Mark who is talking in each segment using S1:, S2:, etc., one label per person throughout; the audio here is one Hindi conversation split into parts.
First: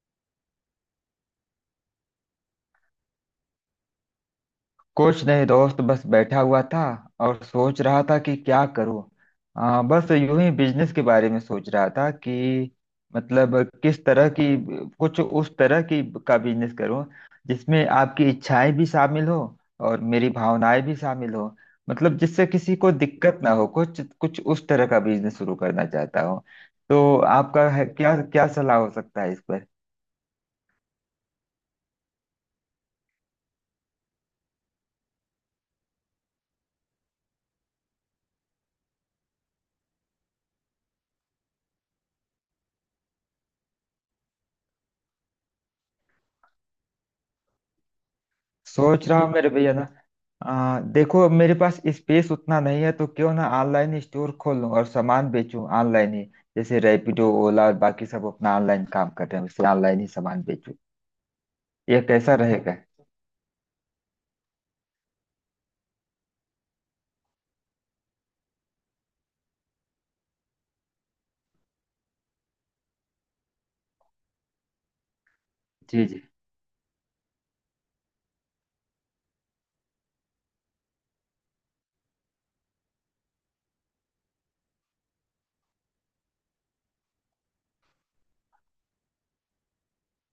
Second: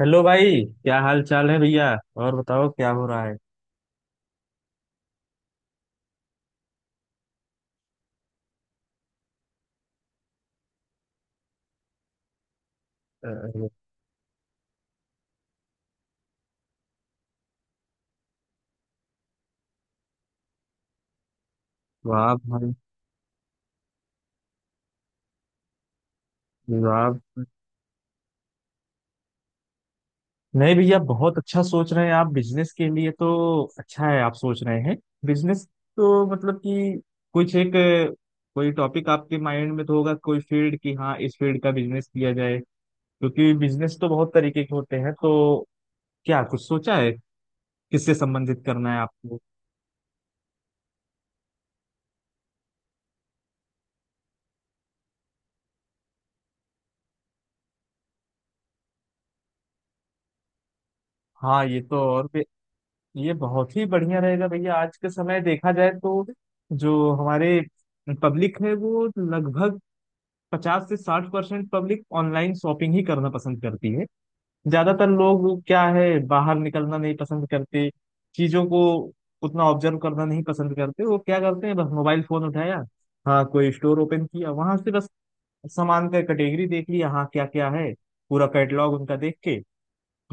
S1: हेलो भाई। क्या हाल चाल है भैया। और बताओ क्या हो रहा है।
S2: कुछ नहीं दोस्त, बस बैठा हुआ था और सोच रहा था कि क्या करूं। बस यूं ही बिजनेस के बारे में सोच रहा था कि मतलब
S1: अरे।
S2: किस तरह की कुछ उस तरह की का बिजनेस करूं जिसमें आपकी इच्छाएं भी शामिल हो और मेरी भावनाएं भी शामिल हो। मतलब
S1: वाह
S2: जिससे
S1: भाई
S2: किसी को दिक्कत ना हो, कुछ कुछ उस तरह का बिजनेस शुरू करना चाहता हूं।
S1: वाह।
S2: तो आपका है, क्या क्या सलाह हो सकता है इस पर?
S1: नहीं भैया बहुत अच्छा सोच रहे हैं आप बिजनेस के लिए तो अच्छा है आप सोच रहे हैं बिजनेस। तो मतलब कि कुछ एक कोई टॉपिक आपके माइंड में तो होगा, कोई फील्ड की, हाँ इस फील्ड का बिजनेस किया जाए। क्योंकि बिजनेस तो बहुत तरीके के होते हैं, तो क्या कुछ सोचा है, किससे संबंधित करना है
S2: सोच रहा हूँ
S1: आपको।
S2: मेरे भैया ना, देखो अब मेरे पास स्पेस उतना नहीं है, तो क्यों ना ऑनलाइन स्टोर खोल लूँ और सामान बेचूं ऑनलाइन ही। जैसे रैपिडो, ओला और बाकी सब अपना ऑनलाइन काम कर रहे हैं, उससे ऑनलाइन ही सामान बेचूं।
S1: हाँ ये तो
S2: ये
S1: और
S2: कैसा
S1: भी।
S2: रहेगा?
S1: ये बहुत ही बढ़िया रहेगा भैया। आज के समय देखा जाए तो जो हमारे पब्लिक है वो लगभग 50 से 60% पब्लिक ऑनलाइन शॉपिंग ही करना पसंद करती है। ज्यादातर लोग क्या
S2: जी
S1: है,
S2: जी।
S1: बाहर निकलना नहीं पसंद करते, चीजों को उतना ऑब्जर्व करना नहीं पसंद करते। वो क्या करते हैं, बस मोबाइल फोन उठाया, हाँ कोई स्टोर ओपन किया, वहां से बस सामान का कैटेगरी देख लिया, हाँ क्या क्या है पूरा कैटलॉग उनका देख के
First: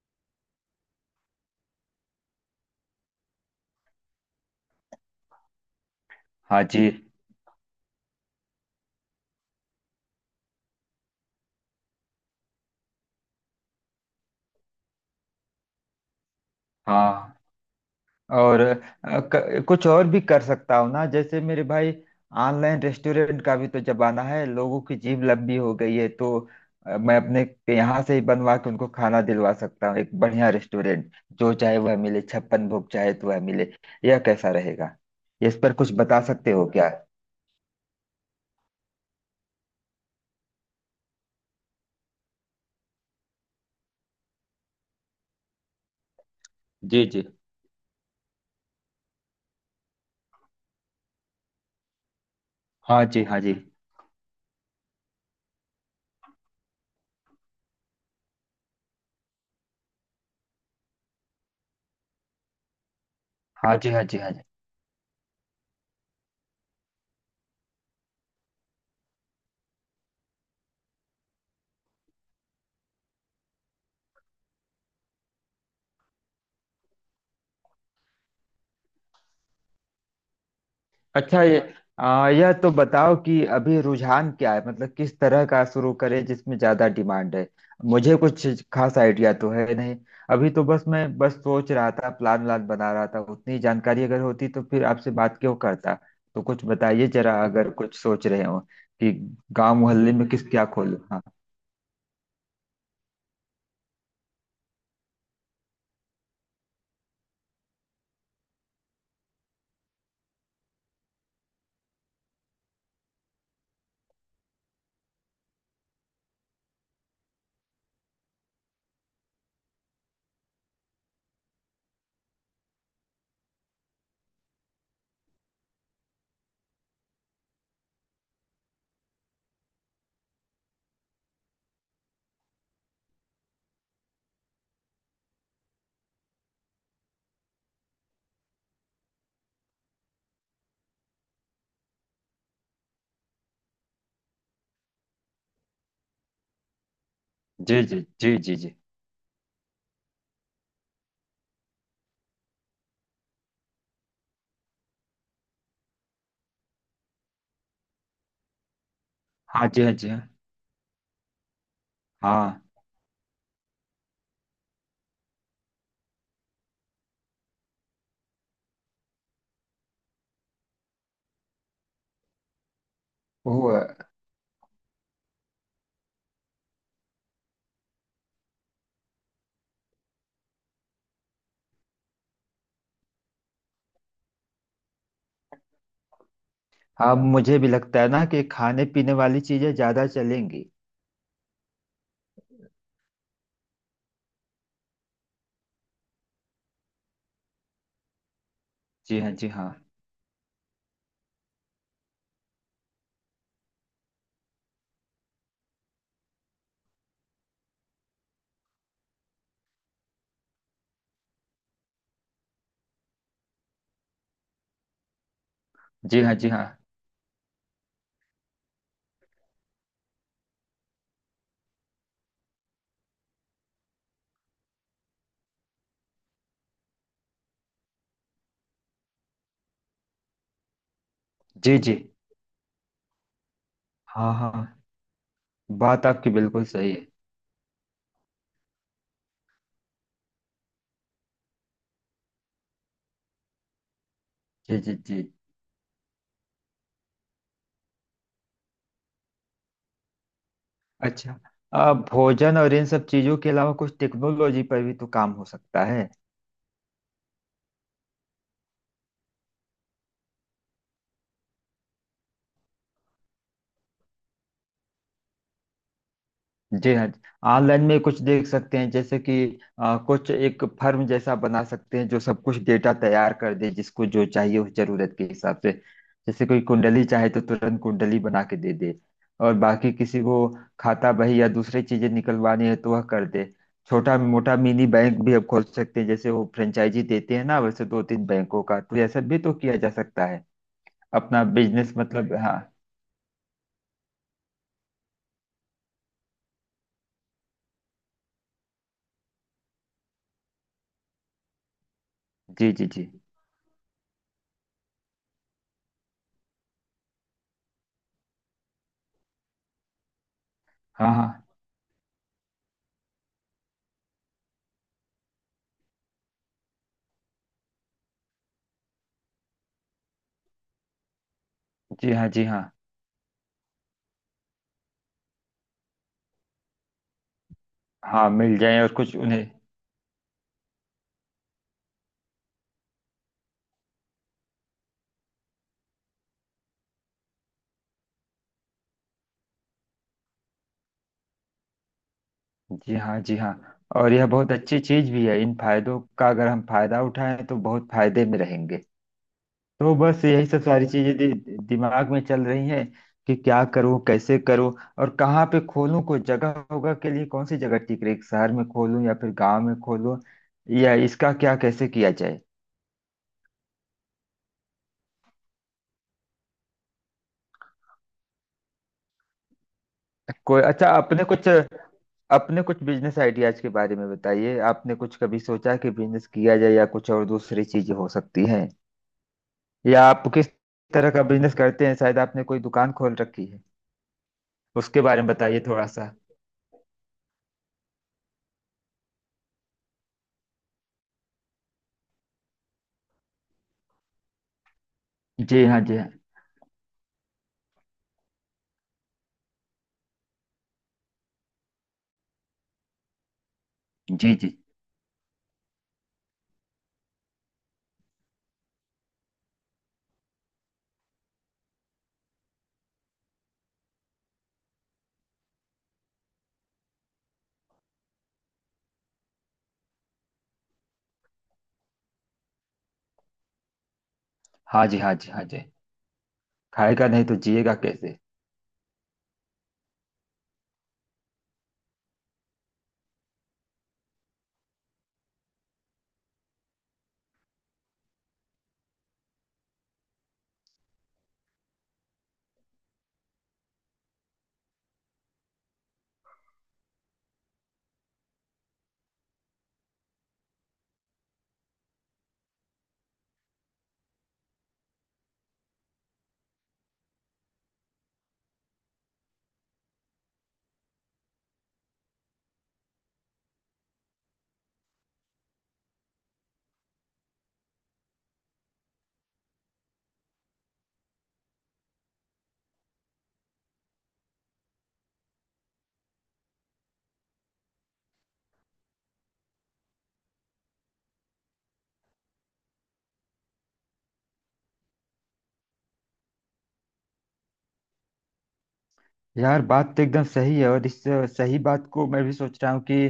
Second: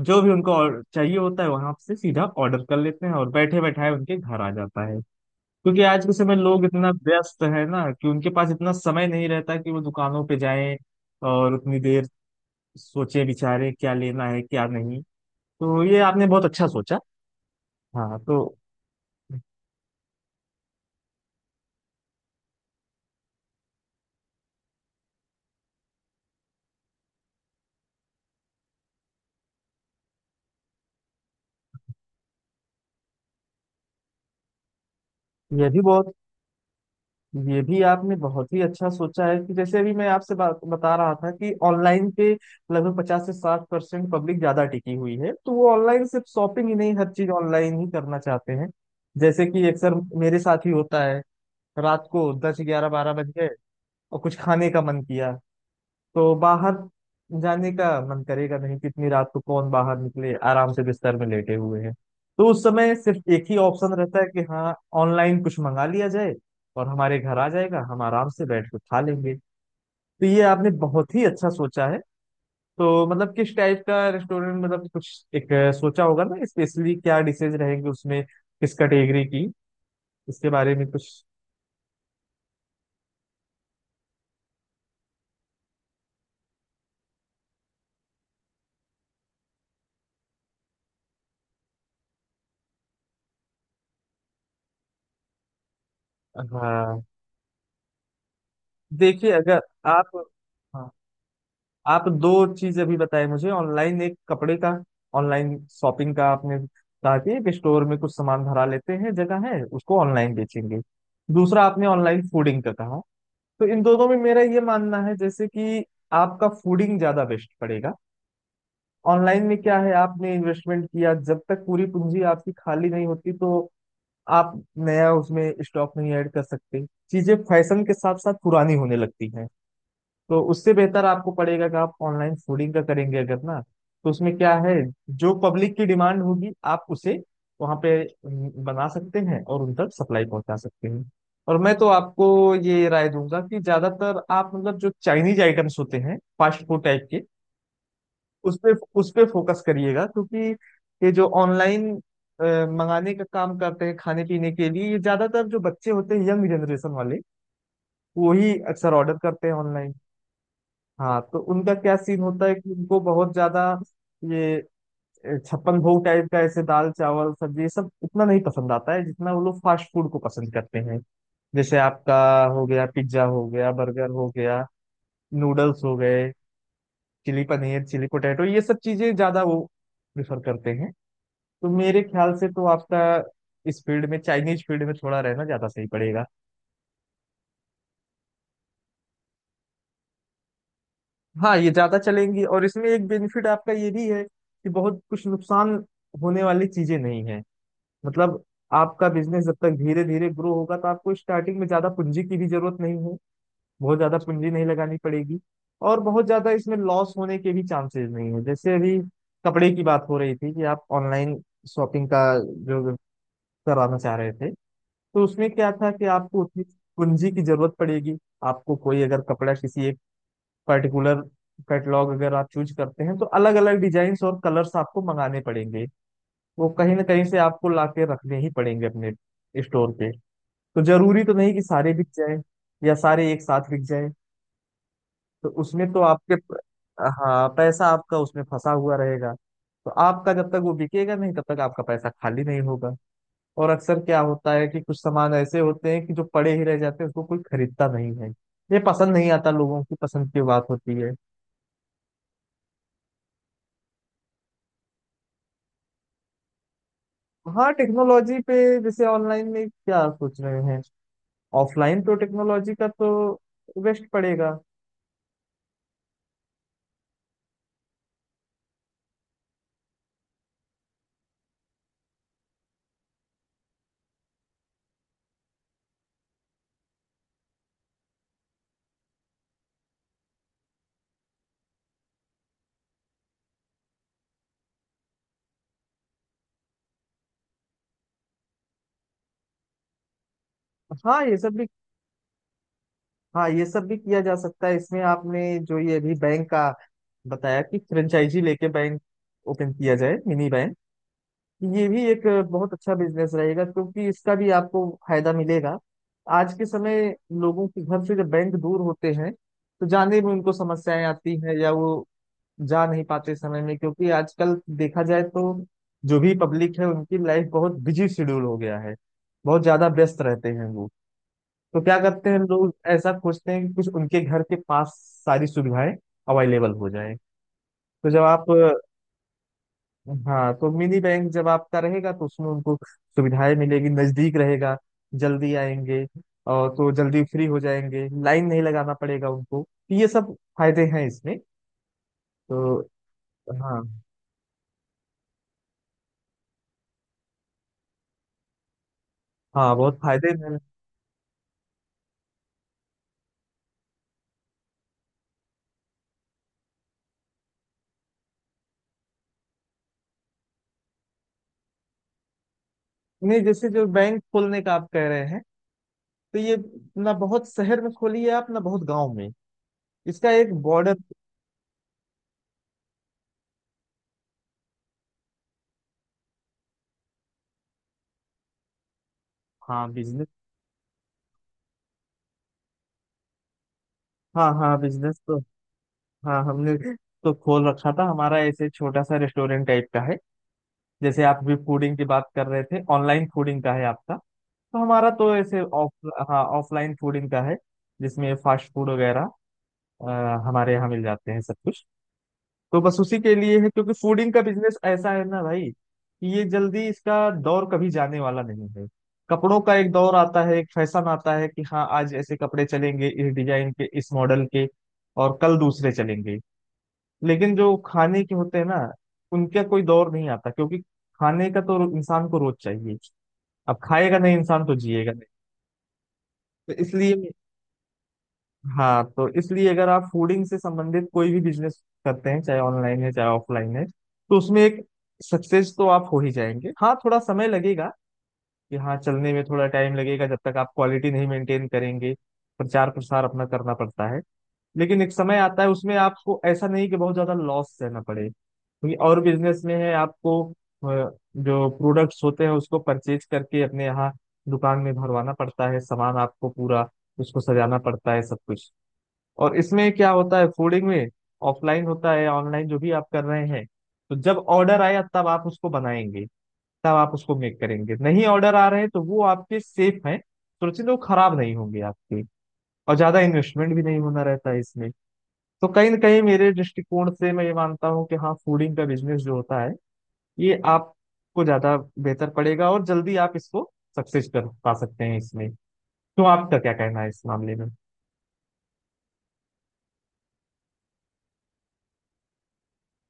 S1: जो भी उनको और चाहिए होता है वहां से सीधा ऑर्डर कर लेते हैं और बैठे बैठाए उनके घर आ जाता है। क्योंकि आज के समय
S2: हाँ
S1: लोग इतना
S2: जी
S1: व्यस्त है ना कि उनके पास इतना समय नहीं रहता कि वो दुकानों पे जाएं और उतनी देर सोचे विचारे क्या लेना है क्या नहीं। तो ये आपने बहुत अच्छा सोचा।
S2: हाँ।
S1: हाँ तो
S2: और कुछ और भी कर सकता हूँ ना जैसे मेरे भाई। ऑनलाइन रेस्टोरेंट का भी तो जमाना है, लोगों की जीभ लंबी हो गई है। तो मैं अपने यहाँ से ही बनवा के उनको खाना दिलवा सकता हूँ, एक बढ़िया रेस्टोरेंट। जो चाहे वह मिले, छप्पन भोग चाहे तो वह मिले। यह कैसा रहेगा? इस
S1: यह
S2: पर
S1: भी
S2: कुछ
S1: बहुत
S2: बता सकते हो क्या?
S1: ये भी आपने बहुत ही अच्छा सोचा है कि जैसे अभी मैं आपसे बात बता रहा था कि ऑनलाइन पे लगभग 50 से 60% पब्लिक ज्यादा टिकी हुई है, तो वो ऑनलाइन सिर्फ शॉपिंग ही नहीं,
S2: जी
S1: हर
S2: जी।
S1: चीज ऑनलाइन ही करना चाहते हैं। जैसे कि अक्सर मेरे साथ ही होता है, रात को दस ग्यारह
S2: हाँ
S1: बारह
S2: जी
S1: बज
S2: हाँ
S1: गए
S2: जी।
S1: और कुछ खाने का मन किया, तो बाहर जाने का मन करेगा नहीं, कितनी रात को कौन बाहर निकले, आराम से बिस्तर में लेटे हुए हैं। तो उस समय सिर्फ एक ही
S2: हाँ जी
S1: ऑप्शन
S2: हाँ जी
S1: रहता है
S2: हाँ
S1: कि
S2: जी।
S1: हाँ ऑनलाइन कुछ मंगा लिया जाए और हमारे घर आ जाएगा, हम आराम से बैठ के खा लेंगे। तो ये आपने बहुत ही अच्छा सोचा है। तो मतलब किस टाइप का रेस्टोरेंट, मतलब कुछ एक सोचा होगा ना, स्पेशली क्या डिशेज रहेंगे उसमें, किस कैटेगरी की, इसके बारे में कुछ।
S2: अच्छा, यह तो बताओ कि अभी रुझान क्या है, मतलब किस तरह का शुरू करें जिसमें ज्यादा डिमांड है। मुझे कुछ खास आइडिया तो है नहीं। अभी तो बस मैं बस सोच रहा था, प्लान व्लान बना रहा था। उतनी जानकारी अगर होती तो फिर आपसे बात क्यों करता? तो कुछ
S1: हाँ
S2: बताइए जरा, अगर कुछ सोच रहे हो कि
S1: देखिए अगर
S2: गांव मोहल्ले
S1: आप,
S2: में किस क्या
S1: हाँ
S2: खोलूं। हाँ।
S1: आप दो चीज अभी बताए मुझे, ऑनलाइन एक कपड़े का, ऑनलाइन शॉपिंग का आपने कहा कि एक स्टोर में कुछ सामान भरा लेते हैं, जगह है, उसको ऑनलाइन बेचेंगे। दूसरा आपने ऑनलाइन फूडिंग का कहा। तो इन दोनों में मेरा ये मानना है जैसे कि आपका फूडिंग ज्यादा बेस्ट पड़ेगा। ऑनलाइन में क्या है, आपने इन्वेस्टमेंट किया, जब तक पूरी पूंजी आपकी खाली नहीं होती तो आप नया उसमें स्टॉक नहीं ऐड कर सकते। चीजें फैशन के साथ साथ पुरानी होने लगती हैं। तो उससे बेहतर आपको पड़ेगा कि आप ऑनलाइन फूडिंग का करेंगे अगर ना, तो उसमें क्या है, जो पब्लिक की डिमांड होगी आप उसे वहां पे बना सकते हैं और उन तक सप्लाई पहुंचा सकते हैं। और मैं तो आपको ये राय दूंगा कि ज्यादातर आप, मतलब जो चाइनीज आइटम्स होते हैं फास्ट फूड टाइप के,
S2: जी जी जी जी
S1: उस
S2: जी।
S1: पे उस पे फोकस करिएगा। क्योंकि ये जो ऑनलाइन मंगाने का काम करते हैं खाने पीने के लिए, ये ज्यादातर जो बच्चे होते हैं, यंग जनरेशन वाले, वही अक्सर ऑर्डर करते हैं
S2: हाँ जी हाँ
S1: ऑनलाइन।
S2: जी हाँ
S1: हाँ तो उनका क्या सीन होता है
S2: हाँ,
S1: कि उनको बहुत ज्यादा ये छप्पन भोग टाइप का, ऐसे दाल चावल सब्जी, ये सब उतना नहीं पसंद आता है जितना वो लोग फास्ट फूड को पसंद करते हैं। जैसे आपका हो गया पिज्जा, हो गया
S2: वो,
S1: बर्गर, हो गया नूडल्स हो गए, चिली पनीर, चिली पोटैटो, ये सब चीजें ज्यादा वो प्रेफर करते हैं। तो मेरे ख्याल से तो आपका इस फील्ड में, चाइनीज फील्ड में थोड़ा रहना ज्यादा सही पड़ेगा।
S2: हाँ मुझे भी लगता है ना कि खाने पीने वाली चीजें ज्यादा चलेंगी।
S1: हाँ ये ज्यादा चलेंगी, और इसमें एक बेनिफिट आपका ये भी है कि बहुत कुछ नुकसान होने वाली चीजें नहीं है। मतलब आपका
S2: जी हाँ
S1: बिजनेस
S2: जी
S1: जब
S2: हाँ।
S1: तक धीरे धीरे ग्रो होगा, तो आपको स्टार्टिंग में ज्यादा पूंजी की भी जरूरत नहीं है, बहुत ज्यादा पूंजी नहीं लगानी पड़ेगी, और बहुत ज्यादा इसमें लॉस होने के भी चांसेस नहीं है। जैसे अभी कपड़े की बात हो रही थी कि आप ऑनलाइन शॉपिंग का जो कराना चाह रहे थे, तो उसमें क्या था कि
S2: जी हाँ
S1: आपको
S2: जी
S1: उतनी
S2: हाँ।
S1: पूंजी की जरूरत पड़ेगी। आपको कोई अगर कपड़ा किसी एक पर्टिकुलर कैटलॉग अगर आप चूज करते हैं, तो अलग अलग डिजाइन और कलर्स आपको मंगाने पड़ेंगे। वो कहीं ना कहीं से आपको लाके रखने ही पड़ेंगे अपने स्टोर पे। तो जरूरी तो नहीं कि
S2: जी
S1: सारे
S2: जी।
S1: बिक जाए या सारे एक साथ बिक जाए।
S2: हाँ हाँ,
S1: तो उसमें तो
S2: बात आपकी
S1: आपके,
S2: बिल्कुल सही है।
S1: हाँ, पैसा आपका उसमें फंसा हुआ रहेगा। तो आपका जब तक वो बिकेगा नहीं तब तक आपका पैसा खाली नहीं होगा। और अक्सर क्या होता है
S2: जी
S1: कि
S2: जी
S1: कुछ
S2: जी।
S1: सामान ऐसे होते हैं कि जो पड़े ही रह जाते हैं, उसको कोई खरीदता नहीं है, ये पसंद नहीं आता, लोगों की पसंद की बात होती है।
S2: अच्छा, भोजन और इन सब चीजों के अलावा कुछ टेक्नोलॉजी पर भी तो काम हो सकता है।
S1: हाँ टेक्नोलॉजी पे जैसे ऑनलाइन में क्या सोच रहे हैं? ऑफलाइन तो टेक्नोलॉजी का तो वेस्ट पड़ेगा।
S2: जी हाँ। ऑनलाइन में कुछ देख सकते हैं। जैसे कि कुछ एक फर्म जैसा बना सकते हैं जो सब कुछ डेटा तैयार कर दे, जिसको जो चाहिए उस जरूरत के हिसाब से। जैसे कोई कुंडली चाहे तो तुरंत कुंडली बना के दे दे, और बाकी किसी को खाता बही या दूसरी चीजें निकलवानी है तो वह कर दे। छोटा मोटा मिनी बैंक भी अब खोल सकते हैं, जैसे वो फ्रेंचाइजी देते हैं ना वैसे, दो तीन बैंकों का तो ऐसा भी तो किया जा सकता है।
S1: हाँ ये
S2: अपना
S1: सब भी
S2: बिजनेस, मतलब, हाँ।
S1: हाँ ये सब भी किया जा सकता है। इसमें आपने जो ये अभी बैंक का बताया कि फ्रेंचाइजी लेके बैंक ओपन किया जाए, मिनी बैंक, ये भी एक
S2: जी
S1: बहुत
S2: जी
S1: अच्छा
S2: जी।
S1: बिजनेस रहेगा, क्योंकि इसका भी आपको फायदा मिलेगा। आज के समय लोगों के घर से जब बैंक दूर होते हैं तो जाने में उनको समस्याएं
S2: हाँ हाँ।
S1: आती हैं, या वो जा नहीं पाते समय में। क्योंकि आजकल देखा जाए तो जो भी पब्लिक है उनकी लाइफ बहुत बिजी शेड्यूल हो गया है, बहुत ज्यादा व्यस्त रहते हैं वो। तो क्या
S2: जी हाँ
S1: करते हैं,
S2: जी हाँ।
S1: लोग ऐसा खोजते हैं कि कुछ उनके घर के पास सारी सुविधाएं अवेलेबल हो जाए। तो जब
S2: हाँ
S1: आप,
S2: मिल जाए और कुछ उन्हें।
S1: हाँ तो मिनी बैंक जब आपका रहेगा तो उसमें उनको सुविधाएं मिलेगी, नजदीक रहेगा, जल्दी आएंगे, और तो जल्दी फ्री हो जाएंगे, लाइन नहीं लगाना पड़ेगा उनको। तो ये सब फायदे हैं इसमें तो।
S2: जी हाँ जी हाँ।
S1: हाँ।
S2: और यह बहुत अच्छी चीज भी है, इन फायदों का अगर हम फायदा उठाएं तो बहुत फायदे में रहेंगे।
S1: हाँ
S2: तो
S1: बहुत
S2: बस
S1: फायदे
S2: यही
S1: हैं।
S2: सब सारी चीजें दिमाग में चल रही हैं कि क्या करूं, कैसे करूं, और कहाँ पे खोलूं। कोई जगह होगा के लिए, कौन सी जगह ठीक रहेगी, शहर में खोलूं या फिर गांव में खोलूं, या इसका क्या कैसे किया जाए?
S1: नहीं जैसे जो बैंक खोलने का आप कह रहे हैं, तो ये ना बहुत शहर में खोलिए आप, ना बहुत गांव में, इसका एक
S2: कोई अच्छा
S1: बॉर्डर।
S2: अपने कुछ बिजनेस आइडियाज के बारे में बताइए। आपने कुछ कभी सोचा कि बिजनेस किया जाए या कुछ और दूसरी चीजें हो सकती हैं?
S1: हाँ
S2: या आप
S1: बिजनेस
S2: किस तरह का बिजनेस करते हैं, शायद आपने कोई दुकान खोल रखी है,
S1: हाँ हाँ
S2: उसके
S1: बिजनेस
S2: बारे में
S1: तो,
S2: बताइए थोड़ा सा।
S1: हाँ हमने तो खोल रखा था, हमारा ऐसे छोटा सा रेस्टोरेंट टाइप का है। जैसे आप भी फूडिंग की बात कर रहे थे, ऑनलाइन फूडिंग का है आपका, तो हमारा तो ऐसे
S2: जी हाँ
S1: ऑफ
S2: जी हाँ।
S1: हाँ ऑफलाइन फूडिंग का है, जिसमें फास्ट फूड वगैरह अ, हमारे यहाँ मिल जाते हैं सब कुछ। तो बस उसी के लिए है, क्योंकि फूडिंग
S2: जी
S1: का
S2: जी।
S1: बिजनेस ऐसा है ना भाई, कि ये जल्दी इसका दौर कभी जाने वाला नहीं है। कपड़ों का एक दौर आता है, एक फैशन आता है कि हाँ आज ऐसे कपड़े चलेंगे, इस डिजाइन के इस मॉडल के, और कल दूसरे चलेंगे। लेकिन जो खाने के होते हैं ना, उनका कोई दौर नहीं आता, क्योंकि खाने का तो इंसान को रोज चाहिए। अब खाएगा नहीं इंसान तो
S2: हाँ जी
S1: जिएगा
S2: हाँ
S1: नहीं।
S2: जी हाँ जी।
S1: तो
S2: खाएगा नहीं
S1: इसलिए
S2: तो जिएगा कैसे?
S1: हाँ तो इसलिए अगर आप फूडिंग से संबंधित कोई भी बिजनेस करते हैं, चाहे ऑनलाइन है चाहे ऑफलाइन है, तो उसमें एक सक्सेस तो आप हो ही जाएंगे। हाँ थोड़ा समय लगेगा, कि हाँ चलने में थोड़ा टाइम लगेगा, जब तक आप क्वालिटी नहीं मेंटेन करेंगे, प्रचार प्रसार अपना करना पड़ता है। लेकिन एक समय आता है, उसमें आपको ऐसा नहीं कि बहुत ज्यादा लॉस सहना पड़े, क्योंकि और बिजनेस में है आपको जो प्रोडक्ट्स होते हैं उसको परचेज करके अपने यहाँ दुकान में भरवाना पड़ता है, सामान आपको पूरा उसको सजाना पड़ता है सब कुछ। और इसमें क्या होता है फूडिंग में, ऑफलाइन होता है ऑनलाइन जो भी आप कर रहे हैं, तो जब ऑर्डर आया तब आप उसको बनाएंगे, तब आप उसको मेक करेंगे, नहीं ऑर्डर आ रहे हैं तो वो आपके सेफ हैं सुरक्षित हैं, वो खराब नहीं होंगे आपके, और ज्यादा इन्वेस्टमेंट भी नहीं होना रहता है इसमें। तो कहीं ना कहीं मेरे दृष्टिकोण से मैं ये मानता हूँ कि हाँ फूडिंग का बिजनेस जो होता है, ये आपको ज्यादा बेहतर पड़ेगा, और जल्दी आप इसको सक्सेस कर पा सकते हैं इसमें। तो आपका क्या कहना है इस मामले में?
S2: यार बात तो एकदम सही है, और इस सही बात को मैं भी सोच रहा हूँ कि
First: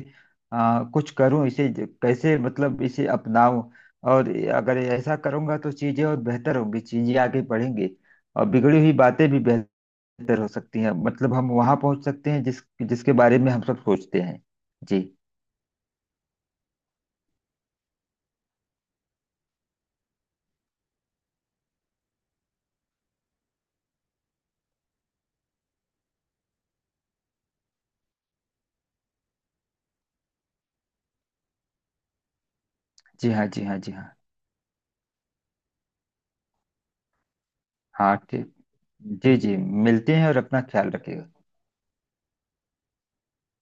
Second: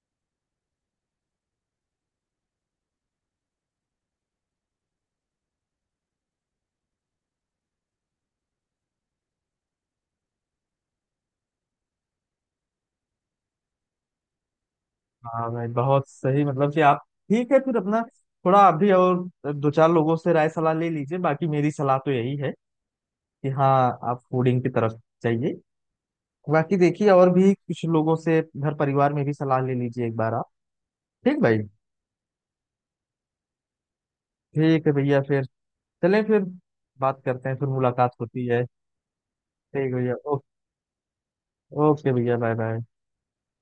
S2: कुछ करूँ इसे कैसे मतलब इसे अपनाऊं। और अगर ऐसा करूँगा तो चीज़ें और बेहतर होंगी, चीज़ें आगे बढ़ेंगी, और बिगड़ी हुई बातें भी बेहतर हो सकती हैं। मतलब हम वहाँ पहुँच सकते हैं जिसके बारे में हम सब सोचते हैं। जी।
S1: हाँ भाई बहुत सही, मतलब कि आप, ठीक है फिर अपना, थोड़ा आप भी और दो चार लोगों से राय सलाह ले लीजिए। बाकी मेरी सलाह तो यही है कि हाँ आप फूडिंग की तरफ जाइए। बाकी देखिए और भी कुछ लोगों से घर परिवार में भी सलाह ले लीजिए एक बार आप। ठीक भाई।
S2: जी हाँ जी हाँ जी हाँ।
S1: ठीक है भैया, फिर चलें, फिर बात करते हैं, फिर मुलाकात
S2: हाँ
S1: होती
S2: ठीक।
S1: है।
S2: जी जी,
S1: ठीक है भैया,
S2: मिलते हैं और अपना ख्याल रखिएगा।
S1: ओके भैया, बाय बाय।